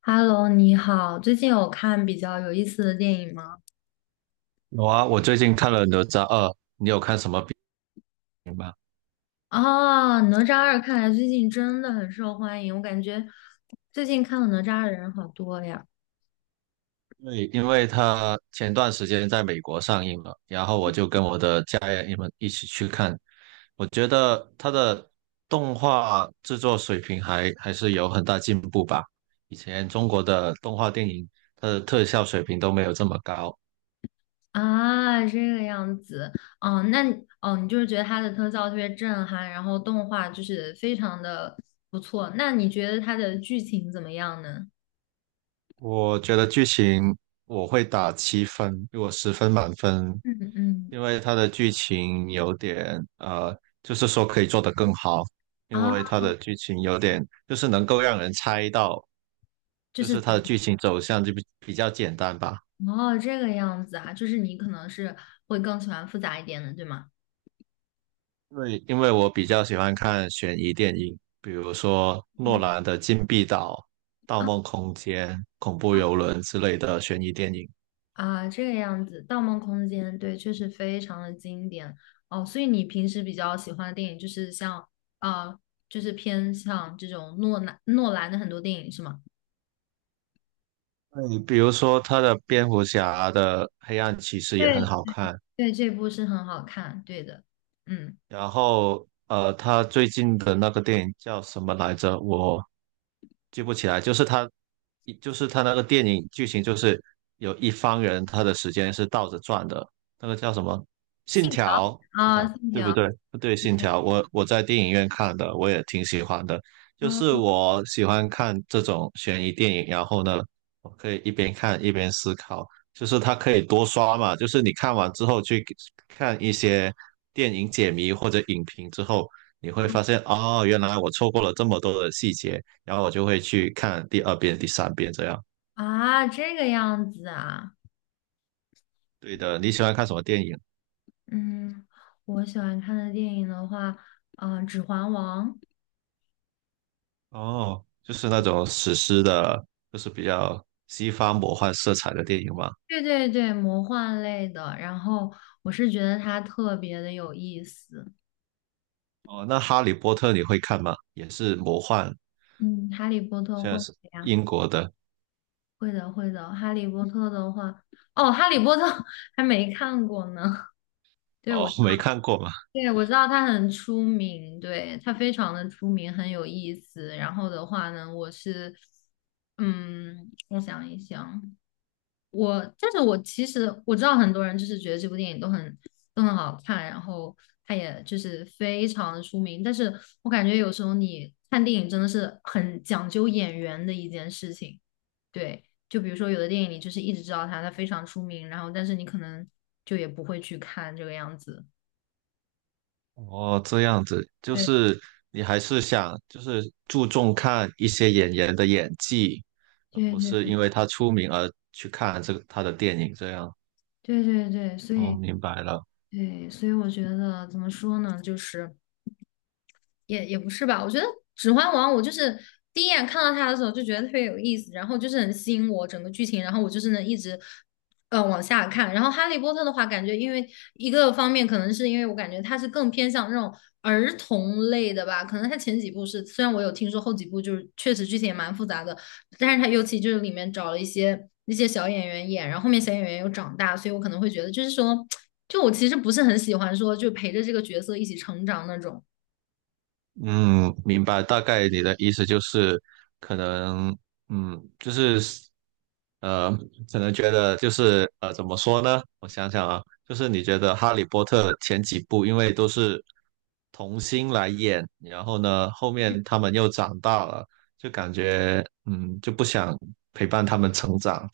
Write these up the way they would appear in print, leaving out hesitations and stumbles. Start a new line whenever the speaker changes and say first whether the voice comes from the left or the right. left: Hello，你好，最近有看比较有意思的电影吗？
right: 有啊，我最近看了《哪吒二》，
left: 哦，《哪吒二》看来最近真的很受欢迎，我感觉最近看了《哪吒》的人好多呀。
right: 对，因为它前段时间在美国上映了，然后我就跟我的家人们一起去看。我觉得它的动画制作水平还是有很大进步吧。以前中国的动画电影，它的特效水平都没有这么高，
left: 啊，这个样子，哦，那你哦，你就是觉得它的特效特别震撼，然后动画就是非常的不错。那你觉得它的剧情怎么样呢？
right: 我觉得剧情我会打7分，我10分满分，
left: 嗯嗯，
right: 因为它的剧情有点就是说可以做得更好，因
left: 啊，
right: 为它的剧情有点就是能够让人猜到，
left: 就
right: 就是
left: 是
right: 它的剧情走向就比较简单吧。
left: 哦，这个样子啊，就是你可能是会更喜欢复杂一点的，对吗？
right: 因为我比较喜欢看悬疑电影，比如说诺
left: 嗯。
right: 兰的《禁闭岛》《盗梦空间》《恐怖游轮》之类的悬疑电影。
left: 啊，这个样子，《盗梦空间》对，确实非常的经典哦。所以你平时比较喜欢的电影就是像啊、就是偏向这种诺兰的很多电影是吗？
right: 对，比如说他的蝙蝠侠的黑暗骑士也
left: 对，
right: 很好看，
left: 对，这部是很好看，对的，嗯，
right: 然后他最近的那个电影叫什么来着？我记不起来，就是他，一就是他那个电影剧情就是有一方人他的时间是倒着转的，那个叫什么？
left: 信
right: 信
left: 条
right: 条，信
left: 啊，
right: 条，
left: 信
right: 对不
left: 条
right: 对？对，信条，我在电影院看的，我也挺喜欢的。就是
left: 啊，
right: 我喜欢看这种悬疑电影，然后呢，我可以一边看一边思考，就是它可以多刷嘛，就是你看完之后去看一些电影解谜或者影评之后，你会发现哦，原来我错过了这么多的细节。然后我就会去看第二遍、第三遍这样。
left: 啊，这个样子啊，
right: 对的，你喜欢看什么电影？
left: 嗯，我喜欢看的电影的话，啊、指环王》，
right: 哦，就是那种史诗的，就是比较西方魔幻色彩的电影嘛。
left: 对对对，魔幻类的，然后我是觉得它特别的有意思。
right: 哦，那《哈利波特》你会看吗？也是魔幻，
left: 嗯，哈利波特
right: 现
left: 会
right: 在
left: 的
right: 是
left: 呀，
right: 英国的。
left: 会的会的。哈利波特的话，哦，哈利波特 还没看过呢。对，
right: 哦，
left: 我知
right: 没
left: 道
right: 看过嘛。
left: 对我知道它很出名，对，它非常的出名，很有意思。然后的话呢，我是，嗯，我想一想，但是我其实知道很多人就是觉得这部电影都很好看，然后他也就是非常的出名。但是我感觉有时候你看电影真的是很讲究演员的一件事情。对，就比如说有的电影你就是一直知道他，他非常出名，然后但是你可能就也不会去看这个样子。
right: 哦，这样子，就
left: 对
right: 是你还是想就是注重看一些演员的演技，而
left: 对
right: 不
left: 对
right: 是因为他出名而去看这个他的电影这样。
left: 对对对，所
right: 哦，
left: 以
right: 明白了。
left: 对，所以我觉得怎么说呢，就是。也不是吧，我觉得《指环王》，我就是第一眼看到它的时候就觉得特别有意思，然后就是很吸引我整个剧情，然后我就是能一直往下看。然后《哈利波特》的话，感觉因为一个方面可能是因为我感觉它是更偏向那种儿童类的吧，可能它前几部是，虽然我有听说后几部就是确实剧情也蛮复杂的，但是它尤其就是里面找了一些那些小演员演，然后后面小演员又长大，所以我可能会觉得就是说，就我其实不是很喜欢说就陪着这个角色一起成长那种。
right: 嗯，明白，大概你的意思就是，可能，嗯，就是，呃，可能觉得就是，怎么说呢？我想想啊，就是你觉得《哈利波特》前几部因为都是童星来演，然后呢，后面他们又长大了，就感觉，嗯，就不想陪伴他们成长。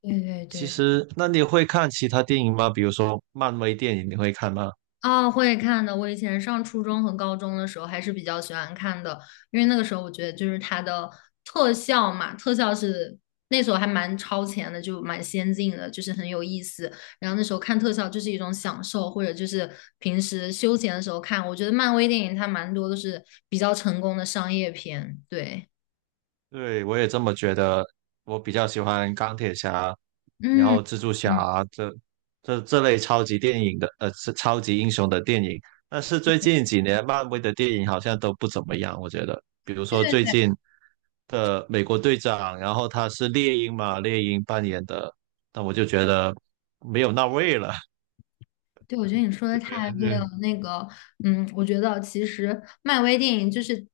left: 对
right: 其
left: 对对，
right: 实，那你会看其他电影吗？比如说漫威电影，你会看吗？
left: 哦，会看的。我以前上初中和高中的时候还是比较喜欢看的，因为那个时候我觉得就是它的特效嘛，特效是那时候还蛮超前的，就蛮先进的，就是很有意思。然后那时候看特效就是一种享受，或者就是平时休闲的时候看。我觉得漫威电影它蛮多都是比较成功的商业片，对，
right: 对，我也这么觉得。我比较喜欢钢铁侠，然
left: 嗯。
right: 后蜘蛛
left: 嗯
right: 侠这类超级电影的，是超级英雄的电影。但是最近几年漫威的电影好像都不怎么样，我觉得。比如说
left: 对
right: 最近的美国队长，然后他是猎鹰嘛，猎鹰扮演的，但我就觉得没有那味了。
left: 对，我觉得你说的太对了。那个，嗯，我觉得其实漫威电影就是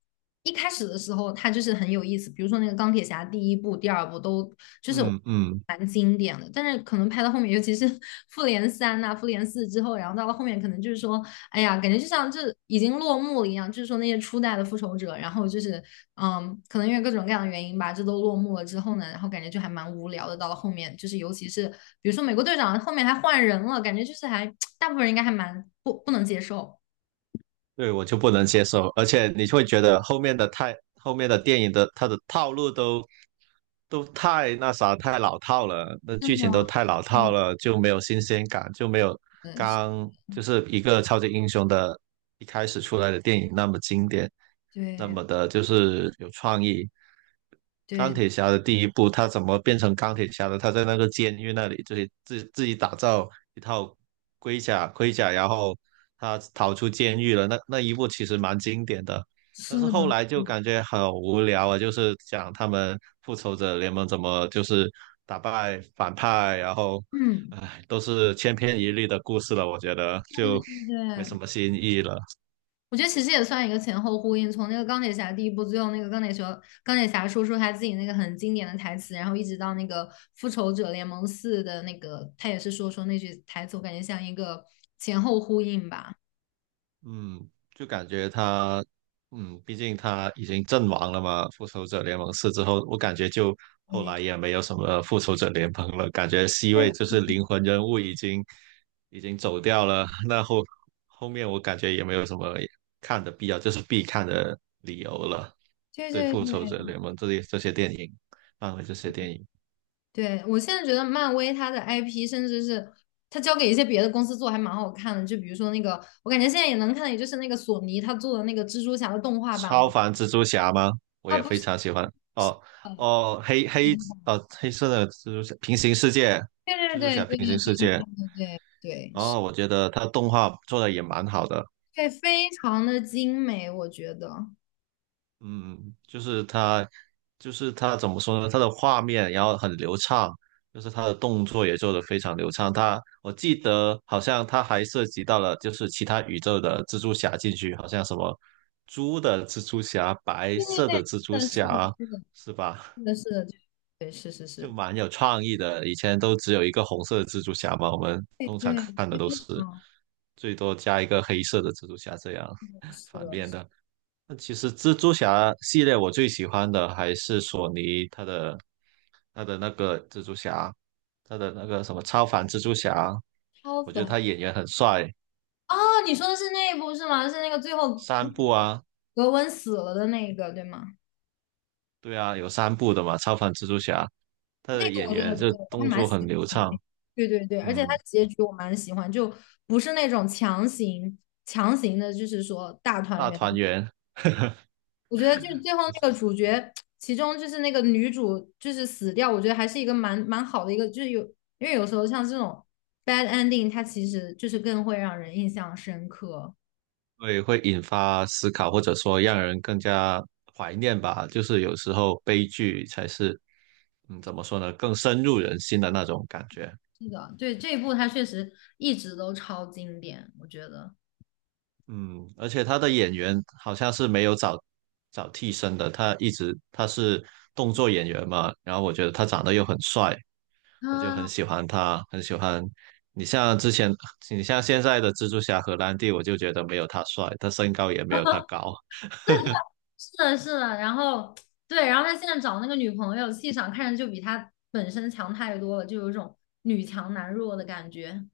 left: 一开始的时候，它就是很有意思。比如说那个钢铁侠第一部、第二部都就是
right: 嗯嗯。
left: 蛮经典的，但是可能拍到后面，尤其是 复联三呐、复联四之后，然后到了后面，可能就是说哎呀，感觉就像这已经落幕了一样，就是说那些初代的复仇者，然后就是，嗯，可能因为各种各样的原因吧，这都落幕了之后呢，然后感觉就还蛮无聊的。到了后面，就是尤其是比如说美国队长后面还换人了，感觉就是还 大部分人应该还蛮不能接受。
right: 对，我就不能接受，而且你会觉得后面的太后面的电影的它的套路都太那啥太老套了，那
left: 是
right: 剧
left: 的，
right: 情都太老套
left: 嗯，
right: 了，就没有新鲜感，就没有
left: 嗯，
right: 刚就是一个超级英雄的一开始出来的电影那么经典。那
left: 对
right: 么的，就是有创意。钢
left: 对，
right: 铁侠的第一部，他怎么变成钢铁侠的？他在那个监狱那里，就是自己打造一套盔甲，盔甲，然后他逃出监狱了。那一部其实蛮经典的，但
left: 是
right: 是后
left: 的，
right: 来就感觉很无聊啊，就是讲他们复仇者联盟怎么就是打败反派，然后，
left: 嗯，
right: 唉，都是千篇一律的故事了，我觉得
left: 对
right: 就没什
left: 对。
right: 么新意了。
left: 我觉得其实也算一个前后呼应，从那个钢铁侠第一部，最后那个钢铁侠说出他自己那个很经典的台词，然后一直到那个复仇者联盟四的那个，他也是说出那句台词，我感觉像一个前后呼应吧。
right: 嗯，就感觉他，嗯，毕竟他已经阵亡了嘛，《复仇者联盟四》之后，我感觉就后
left: 对，
right: 来也没有什么《复仇者联盟》了，感觉 C 位
left: 对
right: 就是灵魂人物已经走掉了，那后面我感觉也没有什么看的必要，就是必看的理由了。
left: 对
right: 对
left: 对
right: 《复仇
left: 对，
right: 者联盟》这些电影，漫威这些电影，
left: 对，我现在觉得漫威它的 IP，甚至是它交给一些别的公司做，还蛮好看的。就比如说那个，我感觉现在也能看的，也就是那个索尼他做的那个蜘蛛侠的动画版，我
right: 超凡蜘蛛侠吗？我
left: 啊
right: 也
left: 不
right: 非
left: 是，
right: 常喜欢。哦
left: 呃，
right: 哦，黑色的蜘蛛侠平行世界
left: 对对对对对
right: 平行世
left: 对
right: 界》哦，
left: 对对对，
right: 然
left: 是
right: 后我觉得它动画做的也蛮好的，
left: 对，非常的精美，我觉得。
right: 嗯，就是它，就是它怎么说呢？它的画面然后很流畅，就是它的动作也做得非常流畅。它我记得好像它还涉及到了就是其他宇宙的蜘蛛侠进去，好像什么猪的蜘蛛侠、白
left: 对
right: 色的
left: 对
right: 蜘蛛
left: 对，是的，
right: 侠，
left: 是的，
right: 是吧？
left: 是的，是的，是的，对，是是
right: 就
left: 是，
right: 蛮有创意的。以前都只有一个红色的蜘蛛侠嘛，我们
left: 对
right: 通常
left: 对，
right: 看的
left: 非
right: 都是
left: 常
right: 最多加一个黑色的蜘蛛侠这样
left: 是
right: 反
left: 的，
right: 面
left: 是
right: 的。那其实蜘蛛侠系列我最喜欢的还是索尼他的他的那个蜘蛛侠，他的那个什么超凡蜘蛛侠，
left: 超
right: 我觉得
left: 凡。
right: 他演员很帅。
left: 哦，你说的是那一部是吗？是那个最后那
right: 三
left: 个
right: 部啊，
left: 格温死了的那一个，对吗？
right: 对啊，有三部的嘛，超凡蜘蛛侠，他
left: 那
right: 的
left: 个我
right: 演
left: 觉得
right: 员就
left: 对，我还
right: 动
left: 蛮
right: 作
left: 喜
right: 很
left: 欢。
right: 流畅，
left: 对对对，而且它
right: 嗯，
left: 结局我蛮喜欢，就不是那种强行的，就是说大团
right: 大
left: 圆。
right: 团圆。
left: 我觉得就是最后那个主角，其中就是那个女主就是死掉，我觉得还是一个蛮好的一个，就是有因为有时候像这种 bad ending，它其实就是更会让人印象深刻。
right: 会会引发思考，或者说让人更加怀念吧。就是有时候悲剧才是，嗯，怎么说呢，更深入人心的那种感觉。
left: 是的，对这一部它确实一直都超经典，我觉得。
right: 嗯，而且他的演员好像是没有找找替身的，他一直他是动作演员嘛，然后我觉得他长得又很帅，我就很
left: 啊，
right: 喜欢他，很喜欢。你像之前，你像现在的蜘蛛侠荷兰弟，我就觉得没有他帅，他身高也没有他高。
left: 是的，是的。然后对，然后他现在找那个女朋友，气场看着就比他本身强太多了，就有一种女强男弱的感觉。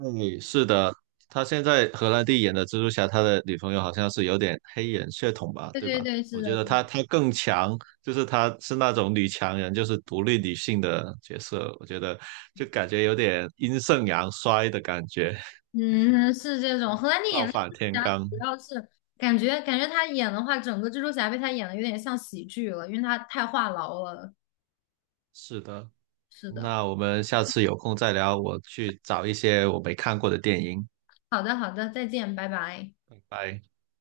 right: 对，是的，他现在荷兰弟演的蜘蛛侠，他的女朋友好像是有点黑人血统吧，
left: 对
right: 对
left: 对
right: 吧？
left: 对，是
right: 我觉
left: 的。
right: 得他更强，就是他是那种女强人，就是独立女性的角色，我觉得就感觉有点阴盛阳衰的感觉，
left: 嗯，是这种。荷兰弟演
right: 倒
left: 的蜘
right: 反
left: 蛛
right: 天
left: 侠，
right: 罡。
left: 主要是感觉他演的话，整个蜘蛛侠被他演的有点像喜剧了，因为他太话痨了。
right: 是的，
left: 是的，
right: 那我们下次有空再聊，我去找一些我没看过的电影，
left: 好的好的，再见，拜拜。
right: 拜拜。